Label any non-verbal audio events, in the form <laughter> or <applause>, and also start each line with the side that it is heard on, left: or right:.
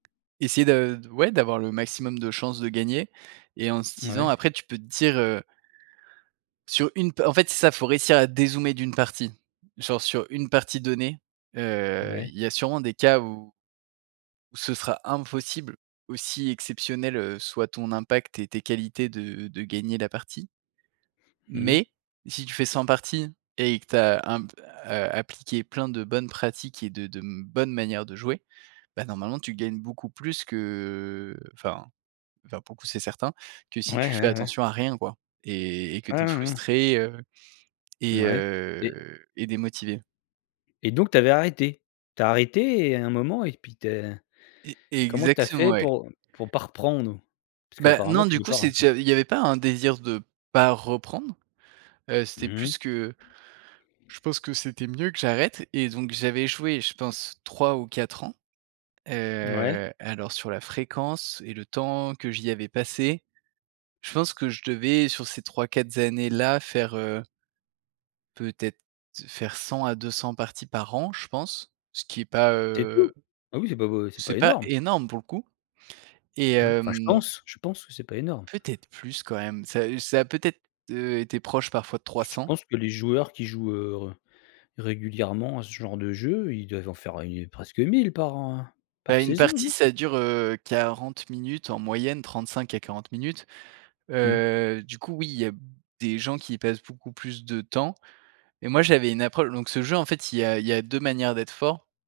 right: Essayer de d ouais, d'avoir le maximum de chances de gagner et en se disant,
left: Ouais.
right: après, tu peux te dire, heu sur une p en fait, c'est ça, faut réussir à dézoomer d'une partie. Genre, sur une partie donnée, heu,
left: Ouais.
right: il y a sûrement des cas où où ce sera impossible. Aussi, exceptionnels, heu, soient ton impact et tes qualités de de gagner la partie.
left: Mmh mh.
right: Mais si tu fais 100 parties et que tu as un p heu, appliqué plein de bonnes pratiques et de de m bonnes manières de jouer, bah, normalement, tu gagnes beaucoup plus que enfin enfin, pour le coup, c'est certain que
left: Ouais,
right: si tu fais
left: ouais, ouais.
right: attention à rien, quoi et et que
left: Ouais,
right: tu es
left: ouais, ouais.
right: frustré, heu et
left: Mouais, et
right: heu et démotivé.
left: et donc tu avais arrêté? Tu as arrêté et à un moment et puis tu es
right: E
left: comment tu as
right: exactement,
left: fait
right: ouais.
left: pour, pour pas reprendre? Parce
right: Bah,
left: qu'apparemment,
right: non,
left: tu
right: du
left: n'es
right: coup,
left: pas
right: c'est
left: <unintelligible>
right: déjà, il y avait pas un désir de pas reprendre. Heu, c'était
left: Mmh mh.
right: plus que je pense que c'était mieux que j'arrête et donc j'avais, joué je pense, 3 ou 4 ans.
left: Mouais.
right: Heu, alors, sur la fréquence et le temps que j'y avais passé, je pense que je devais, sur ces 3-4 années-là, faire heu peut-être faire 100 à 200 parties par an, je pense, ce qui est pas,
left: C'est
right: heu
left: tout? Ah oui, c'est pas beau c'est
right: c'est
left: pas
right: pas
left: énorme.
right: énorme pour le coup et
left: Non, enfin, je
right: hem
left: pense je pense que c'est pas énorme.
right: peut-être plus quand même? Ça heu, ça a peut-être, heu, été proche parfois de trois
left: J je
right: cents.
left: pense que les joueurs qui jouent, heu, régulièrement à ce genre de jeu, ils doivent en faire, heu, presque 1 000 par, hein,
right: Bah,
left: par
right: une
left: saison,
right: partie
left: hein.
right: ça dure, heu, 40 minutes en moyenne, 35 à 40 minutes.
left: Mmh.
right: Heu, du coup oui, il y a b des gens qui y passent beaucoup plus de temps et moi j'avais une approche donc, ce jeu, en fait, il y a il y a 2 manières d'être fort